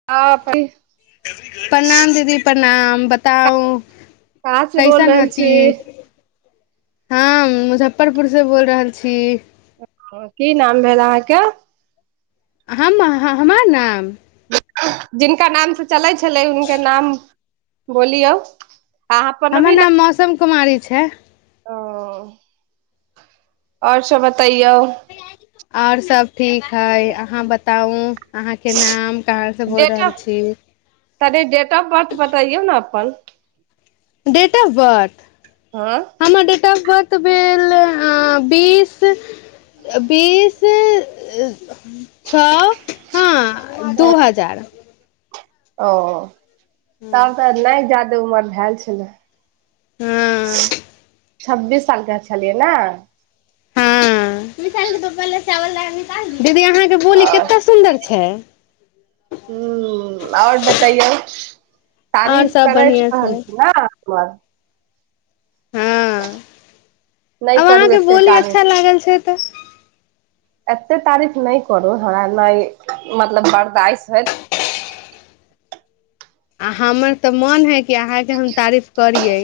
[unintelligible] प्रणाम दीदी प्रणाम। बताउ? से बोल कैसन रहल छी हती? हम मुजफ्फरपुर से बोयल रहल छी। कि नाम भेल अहाँके? हम हं-हमर नाम? जिनका नाम से चलै छलै, हिनके नाम बोलियौ? अहाँ अपन हमर नाम मौसम कुमारी छै। ओ और सब बतैयौ? और सब ठीक हइ। अहाँ बताउ, अहाँके नाम? कहाँसे बोयल रहल छी? अरे डेट ऑफ बर्थ बतैयौ ने अपन? Date of birth? हँ हमर डेट ऑफ बर्थ भेल हं बीस, बीस -अ- छो हँ, दू हजार। ओ तब त नै जादे उमर भैल छले। हँ छब्बीस सालके छलियै ने। हँ, [unintelligible] बोली आओर केते सुन्दर छै? हुं, और बतैयौ और तारीफ सब करय बढ़िआँ [unintelligible] छै रहलखिन न? [unintelligible] हँ नहि आब करू अहाँके एते बोली तारीफ। अच्छा लागल छै तऽ एते तारीफ नै करू। हमरा नै मतलब बरदाइश हैत। आ हमर त मन है कि अहाँके हम तारीफ करियै।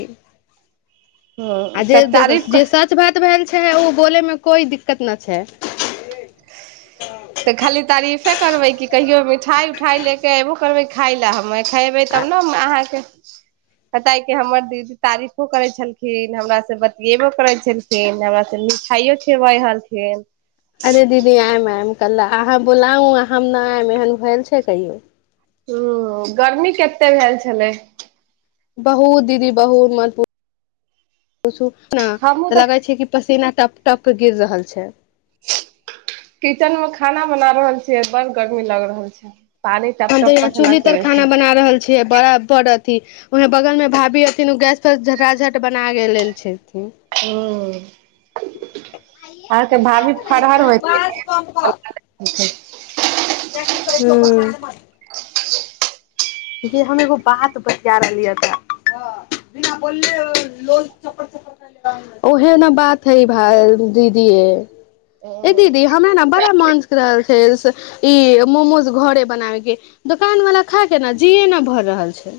आ ह जे तऽ देखु तारीफ जे सच भात भेल छै, ओ बोलै में कोई दिक्कत न छै। कि खाली तारीफे करबै की कहियो मिठाई उठाई ले के अइबो करबै खाइ ले। हमे खैबै आ तब ने हम अहाँके कताय कि हमर दीदी तारीफो करै छलखिन। हमरा से बतियैबो करै छल खिन, हमरा त मिठाइयो खिअबै हलथिन। अरे दीदी आयम आयम। कल् अहाँ बोलाउ हम नहि आयब एहन भेल छै कहियो? हूॅं गर्मी केते भेल छलै? बहुत दीदी बहुत मत पू छु न तऽ लगे छै कि पसीना टप-टप गिर रहल छै। किचन मे खाना बना रहल छियै बड गर्मी लग रहल छैय। पानी हम तऽ टप-टप यहाँ पसीना चूल्ही तर चुबै खाना छै। बना रहल छियै बराबर अथी उहे बगल मे भाभी हथिन उ गैस पर झटा झट बना गेल-लेल छथिन। हुं- अहांके भाभी फरहर होइथिन। [unintelligible] हूं गै हम एगो बात बतेय रहलियै तै, ह बिना बोलले लोल चप्पर चपर ओहे ने बात हइ भा दीदीऐ। ए दीदी हमे ने बड़ा मोन रहल छै, ई मोमोज घरे बनावे के दोकान वाल खा के जीए ने भरि रहल छै।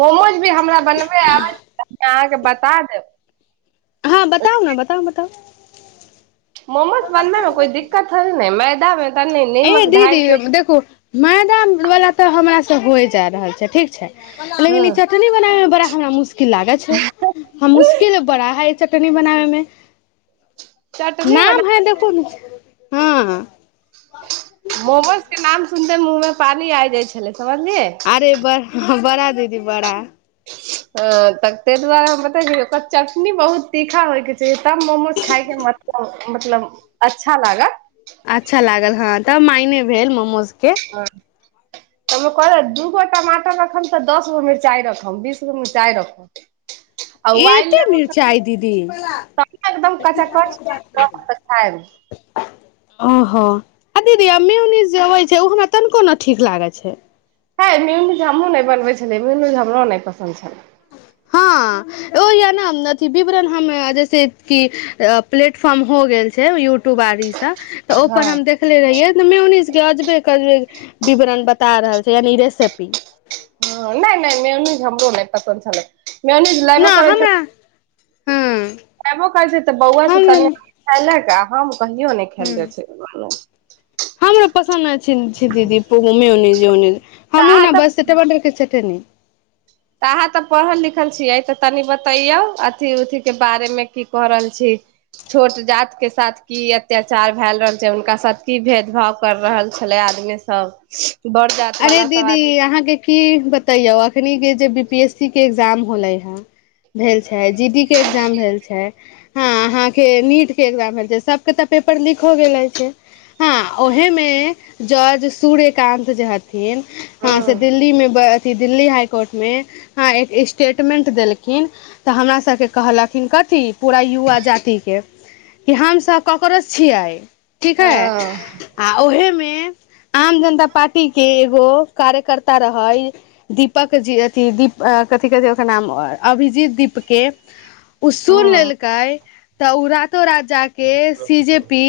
मोमोज भी हमरा बनबे आबै छै, अहाँके बता देब। हँ बताउ ने बताउ -बताउ मोमोज बनबै कोइ दिक्कत थोड़े नै होइ मैदामे ऐं दीदी देखू मैदा वाला तऽ हमरा से होय जा रहल छै, ठीक छै, लेकिन हँ ई चटनी बनाबै में बड़ा हमरा मुश्किल लागै छै, हम मुशकिल बड़ा है चटनी बनाबै मे, चटनी बना नाम है देखू हँ मोमोज के नाम सुनते मुँहमे पानी आइ जाइ छलै समझलियै। अरे बरा दीदी बरा ह त ताईह दुआरे हम बतबै छी ओकर चटनी बहुत तीखा होय के छै तब मोमोज खाय के मजा मतलब अच्छा लागत अच्छा लागल हँ, तब मायने भेल मोमोज के हँ कहलौं दू गो टमाटर रखबऽ दश गो मिर्चाइ रखब बीस गो मिरचाइ रखब आ उबालि एते लेब मिरचाइ दीदी [inaudible] तब एकदम कचाकच रहत तऽ खायब ओहो आ दीदी मोयोनीज जे होइ छै ओ हमरा तनिको ने ठीक लागै छै। हे मियोनीज हमहू नहि बनबै छलियै मियोनीज हमरो नहि पसन्द छलै। हँ ओ य न अथी विवरण हम जैसे की प्लेटफारम हो गेल छै यूट्यूब आर ई तऽ हँ ओहिपर हम देख देखले रहिये मोयोनीज के अजबे के अजबे विवरण बता रहल छै, यानि रेसिपी ह नय - नय मियोनीज हमरो नहि पसन्द छलै, मियोनीज लाइवो न करै छलियै, हमरा हँ एबो करै छै तऽ बौआ से तनि हमरा खेलक आ हमरा कहियो नहि खायल जाइ छै। ह हमरो पसन्द नै छै, दीदी मियोनीज इयोनीज हमहू अहाँ ने बस तऽ टमाटर के चटनी तऽ अहाँ तऽ पढ़ल लिखल छियै तऽ तनि बतैयौ अथी उथि के बारे मे की क रहल छी। छोट जाति के साथ की अत्याचार भए रहल छै, हुनका साथ की भेदभाव कर रहल छलै आदमी सब बर जाति अरे वाला सब आदमी दीदी अहाँके की बतैयो अखनि के जे बी पी एस सी के एग्जाम होलै हे, भेल छै जी डी के एग्जाम भेल छै। हँ अहाॅं के नीट के एग्जाम भेल सबके तऽ पेपर लिक हो गेल रहै छै। हँ ओहे मे जॉर्ज सूर्यकानंत जे ह ह से हूँ दिल्ली में बड अ दिल्ली हाइ कोर्टमे ह एक स्टेटमेंट देलखिन तऽ हमरासके कहलखिन कथी पूरा युवा जातिके कि हमसब कॉकरोच छियै ठीक है हँ आ ओहेमे आम जनता पार्टी के एगो कार्यकर्ता रहय दीपक जी अथि दीप कथि कहैत छैय ओकर नाम अभिजीत दीपके उ सुन हँ लेलकै त उ रातो रात जा के सी जे पी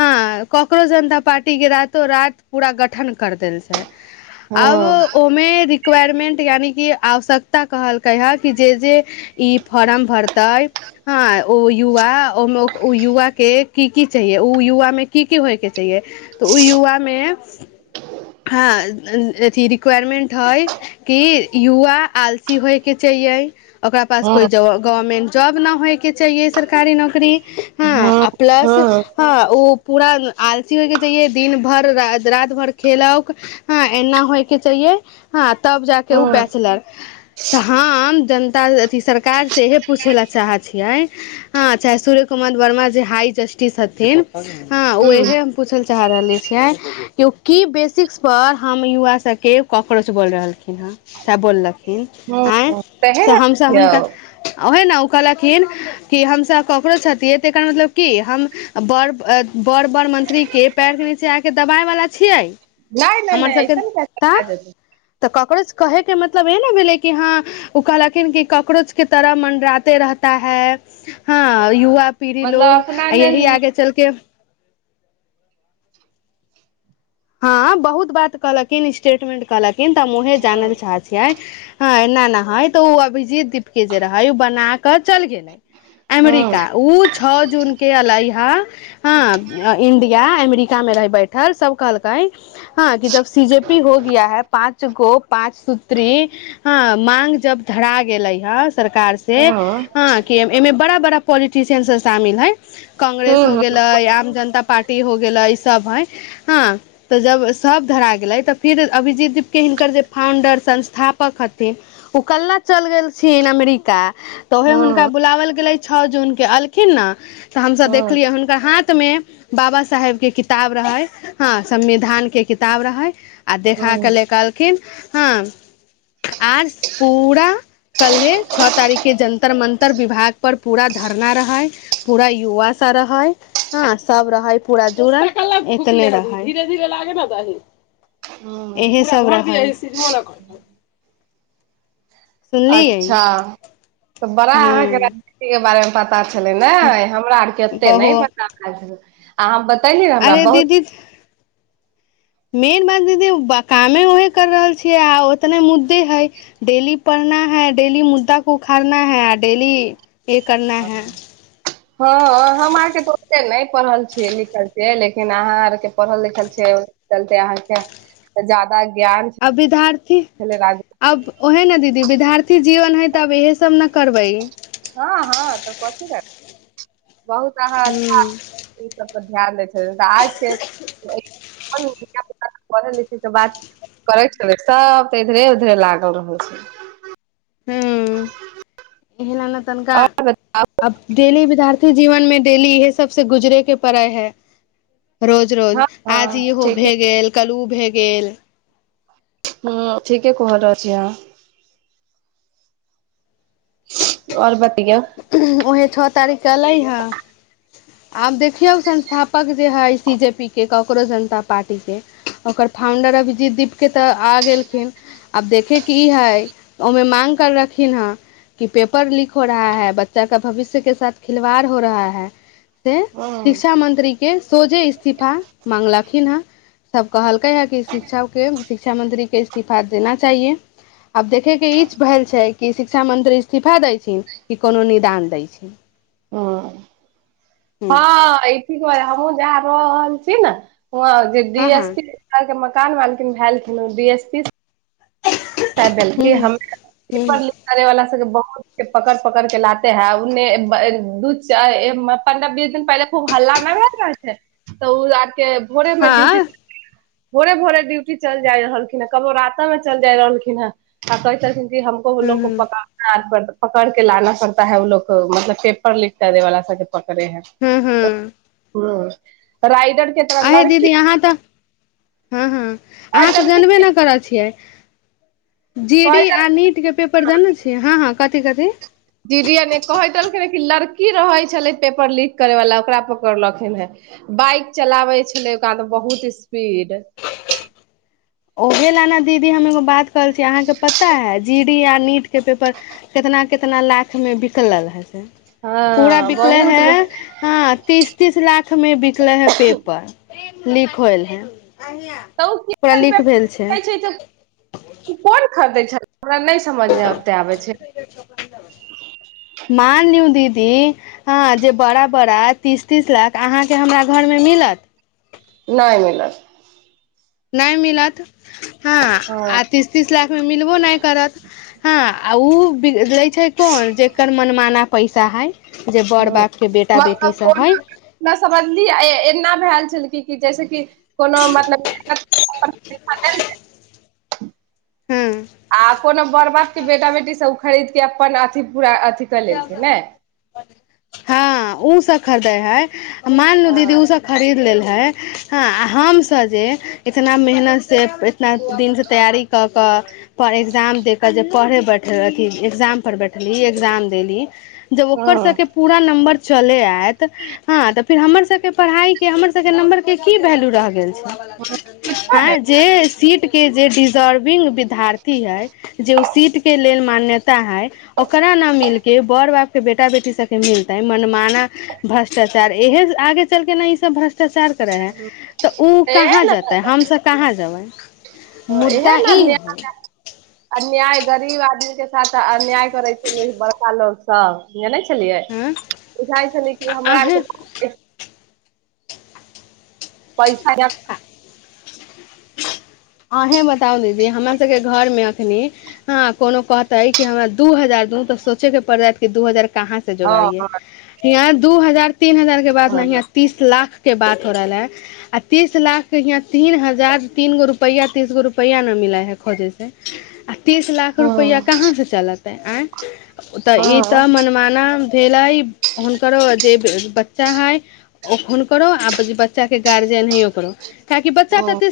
हँ का करोच जनता पार्टी के रातो राति पूरा गठन कर देल। अब हँ ओमे रिक्वायरमेन्ट यानि कि आवश्यकता कहलकै ह कि जे-जे इ फारम भरतैय हँ ओ युवा ओ---ओ युवाके की -की चाहिये ओ युवा मे की की होइके चाहिए त ओ युवामे हँ अथी रिक्वायरमेंट हइ कि युवा आलसी होइ के चाहियए ओकरा पास हँ कोइ ज गवर्नमेंट जॉब न होइके चाहियए सरकारी नौकरी हँ आ प्लस हँ उ पूरा आलसी होयके चाहियए दिन भर पूरा रात भर खेलाउक हँ एना होइ के चाहिए हँ तब जाके उ हँ बैचलर तऽ हम जन त अथी सरकारसे इहे पूछै लए चाहै छियै हँ चाहे सूर्य कुमद वर्मा जे हाई जस्टिस हथिन हँ ओ इहे हम पूछय लए चाह रहले छियै कि उ की बेसिक्स पर हम युवा सबके कॉकरोच बोल रहलखिन हँ सेह बोल ल। हँ आँय तेहे से ने हमसभ रखियौ हुनका ओहे ने ओ कहलखिन कि हमसभ ककरो हथिये त एकर मतलब की हम बड़ -बड़- बड़ मंत्रीके पैरके नीचे आ के दवाय वाला छियै। नइ-नइ- नइ ऐसन कैसे [unintelligible] त काॅकरोच कहयके मतलब इहे ने भेलै कि हँ उ कहलखिन कि काॅकरोचके तरह [unintelligible] हँ युवा पीढ़ी मतलब लोग अपना ने हूँ [unintelligible] हँ बहुत बात कहलखिन स्टेटमेंट कहलखिन त हम उहे जानय ल हूँ चाहइत हियै हँ एना एना हय त ओ अभिजित के जे रहैय उ बनाकऽ चल गेलय हूँ एमरीका उ छ जून के एलै हा हँ इण्डिया अमरीकामे रहै बैठल सब कहल हँ कि जब सी- जे -पी हो गया है पाँच गो पाँच सूत्री हँ माँग जब धरा गेलै ह सरकार से हूँ हँ अयमे बड़ा -बड़ा पाॅलिटिशियन सब शामिल हय कांग्रेस हो गेलय, आम जनता पार्टी हो गेलै सब हय हँ त जब सब धरा गेलै त फिर अभिजीत दीपके हिनकर जे फाउण्डर संस्थापक हथिन उ कल्ला चलि गेलखिन अमरिका त उहे हुनका हूँ बुलावल गेलेय छौ जून के एलखिन ने त हमसब हूँ देखलियै त हाथमे बाबा साहेबके किताब रहै हँ संविधानके किताब रहै आ देखा के हूँ ले कहलखिन हँ [unintelligible] पूरा कल्हे छ तारीखके जंतर मंतर विभाग पर पूरा धरना रहै पूरा युवा सब रहै हँ सब रहै पूरा जुड़ल एतने रहै। हूँ एही सब रहै। अच्छा त बड़ा अहाँके हँ राजनीतिके बारेमें पता पता छलै ने, हमरा आर के ओते नहि बहु पता छल, आ हम बतली अरे दीदी! मेन बात दीदी कामे ओहे कर रहल छियै अहाँ ओ इतने मुद्दे है डेली पढ़ना है डेली मुद्दा को उखड़ना है [inaudible] डेली ये करना हैं [inaudible] हँ, हम आरके तऽ ओतेक नहि पढ़ल छियै, लिखल छियै, लेकिन अहाँ आरके पढ़ल लिखल छियै। कहलके अहाँके ज्यादा ज्ञान आ विद्यार्थी छलै राज अब ओहे न दीदी, विद्यार्थी जीवन है तऽ अब इहे सब न करबै। हँ- हँ तऽ कथि ले, बहुत अहाँ अच्छा ओ सब पर ध्यान दै छथिन, तऽ आजके [unintelligible] पढ़े लिखे के बात करै छलै, सब तऽ इधरे -उधरे लागल रहल छै। हूँ, एन ने तनका आओर अब डेली विद्यार्थी जीवन में, डेली इहे सबसे गुजरे के पड़ै है, रोज रोज, हँ आज हँ इ ठीके भए गेल, कल उ भए गेल। ह ठीके कह रहल अछी अहां! आओर बतियो? उहे छओ तारीख के अलै हे। आब देखियौ संस्थापक जे हइ, सी जे पी के ककरो जनता पार्टीके। ओकर फाउंडर अभिजीत दीपके तऽ आ गेलखिन। आब देखेके ई है, ओमे मांग करलखिन ह, कि पेपर लीक हो रहा है। बच्चा का भविष्य के साथ खिलवाड़ हो रहा है, से हँ शिक्षा मंत्री के के सोझे इस्तीफा माँगलखिन हेँ। सभ कहलकै हे कि, शिक्षाके शिक्षा मंत्रीके इस्तीफा देना चाहिए। आब देखयके ई भेल छै कि, शिक्षा मंत्री इस्तीफा दैत छै, कि कोनो निदान दैत छै। हँ हँ, ईठिक ब जा र रहलल छी ने हँ हँ ह एस प हँ [unintelligible] हाय गे मकान मालकिन भेलखिन डी एस पी [unintelligible] कह देलकै, हँ हमे हूँ पेपर लिक करे वाला सबके बहुत के पकड़ पकड़ के लाते हैं, उन्ने दू पन्द्रह बीस दिन पहिले खूब हल्ला नहि भ रहल छै, तऽ ओ आर के भोरे मे ड्यूटी हँ भोरे -भोरे ड्यूटी चलि जाय रहलखिन ह, कबो रातो मे चलि जाय रहलखिन। ह, आ कै छलखिन कि हमको ओ हूँ लोग को हूँ पका हाथ पर पकड़ के लाना पड़ता है, ओ लोग को, मतलब पेपर लिक करें वाला सब पकड़े है, हूँ हूँ रायगढ़ के तरह अहे लड़की दीदी अहाँ तऽ, हँ -हँ अहाँ तऽ जनबे ने करै छियै। जी डी, आ नीट के पेपर जानै छियै, हँ -हँ कथि -कथि। जी डी अ नीक कहैत रहन कि, लड़की रहे छलै पेपर लीक करे वाला, ओकरा पकड़लथिन हे। बाइक चलाबै छलै, कहादन बहुत स्पीड। ओहे ल ने दीदी, हम एगो बात करे छिये, अहाँके पता है, जी डी, आ नीट के पेपर कितना- कितना लाखमे बिकलल हइ से। पूरा हँ बिकलै बहुत हैं। हँ, तीस- तीस लाख मे बिकले हे पेपर, लीक होइल है। तऽ कि [unintelligible] खेल छै। उ कोन खरदै छल, हमरा नहि समझमे ओते आबै छै। मान लिओ दीदी हँ जे बड़ा बड़ा तीस तीस लाख अहाँके हमरा घरमे मिलत नहि मिलत। नहि मिलत हँ तीस तीस लाखमे मिलबो नहि करत हँ आर उ लै छै कोन जकर मनमाना पैसा हइ। जे बड़ बापके बेटा बेटीस हइ। ना समझलियै एना भैल छलै कि जैसेकि कोनो मतलब [inaudible] हुं। आ कोनो बॅड़ बाप के बेटा बेटी सब ओ खरीद के अपन अथि पूरा अथि हां उ सब खरदै है मानलू दीदी हँ उसब खरीद लेल है हां आ हमसब जे इतना मेहनत से इतना दिन से तैयारी क कऽ पर एग्जाम दे जे पड़े बैठ अथी एक्जाम पर बैठली एक्जाम देली जब ओकर हँ सबके पुरा नम्बर चले आयत। हां तऽ फेर हमरसबके पड़हाइ के हमरसब के नम्बर के की वैल्यू रह गेल। आइ जे सीट के जे डीजर्विंग विधार्थी है जे ओ सीट के लेल मान्यता है ओकरा न मिल केे बड़ बापके बेटा बेटी सके मिलतै मनमाना भ्रष्टाचार इहे आगे चलके न इ सब भ्रष्टाचार [unintelligible] उ कहाँ जेतै हमस कहाँ जेबै। मुद्दा इहे ने इ अन्याय है। अन्याय गरीब आदमी के साथ अन्याय करै छै बड़का लोगस हँ जनै छलियै हँ बुझाइ छलिय कि हमरा आर अहें के पैसा [unintelligible] अहि बताउ दीदी हमरा सके घर में अखनी ह कोनो कह तैय हमरा दू हजार दु तऽ सोचेके पड़ जायत कि दू हजार कहासँ हँ जोगड़ियै। हींया दू हजार तीन हजार के बात न हँ हीया तीस लाख के बात हो रहल है आ तीस लाख के हिंया तीन हजार तीनगो रु पैया तीसगो रुपैआ ना मिलै है खोजै से आ तीस लाख रुपैया हँ कहाँ से चलत। आइ उतऽ इ तऽ मनमाना भेलय हुनकरो जे बच्चा है। हुनकरो आब बच्चा के गार्जियन है ओकरो कहाकि बच्चा त हँ ती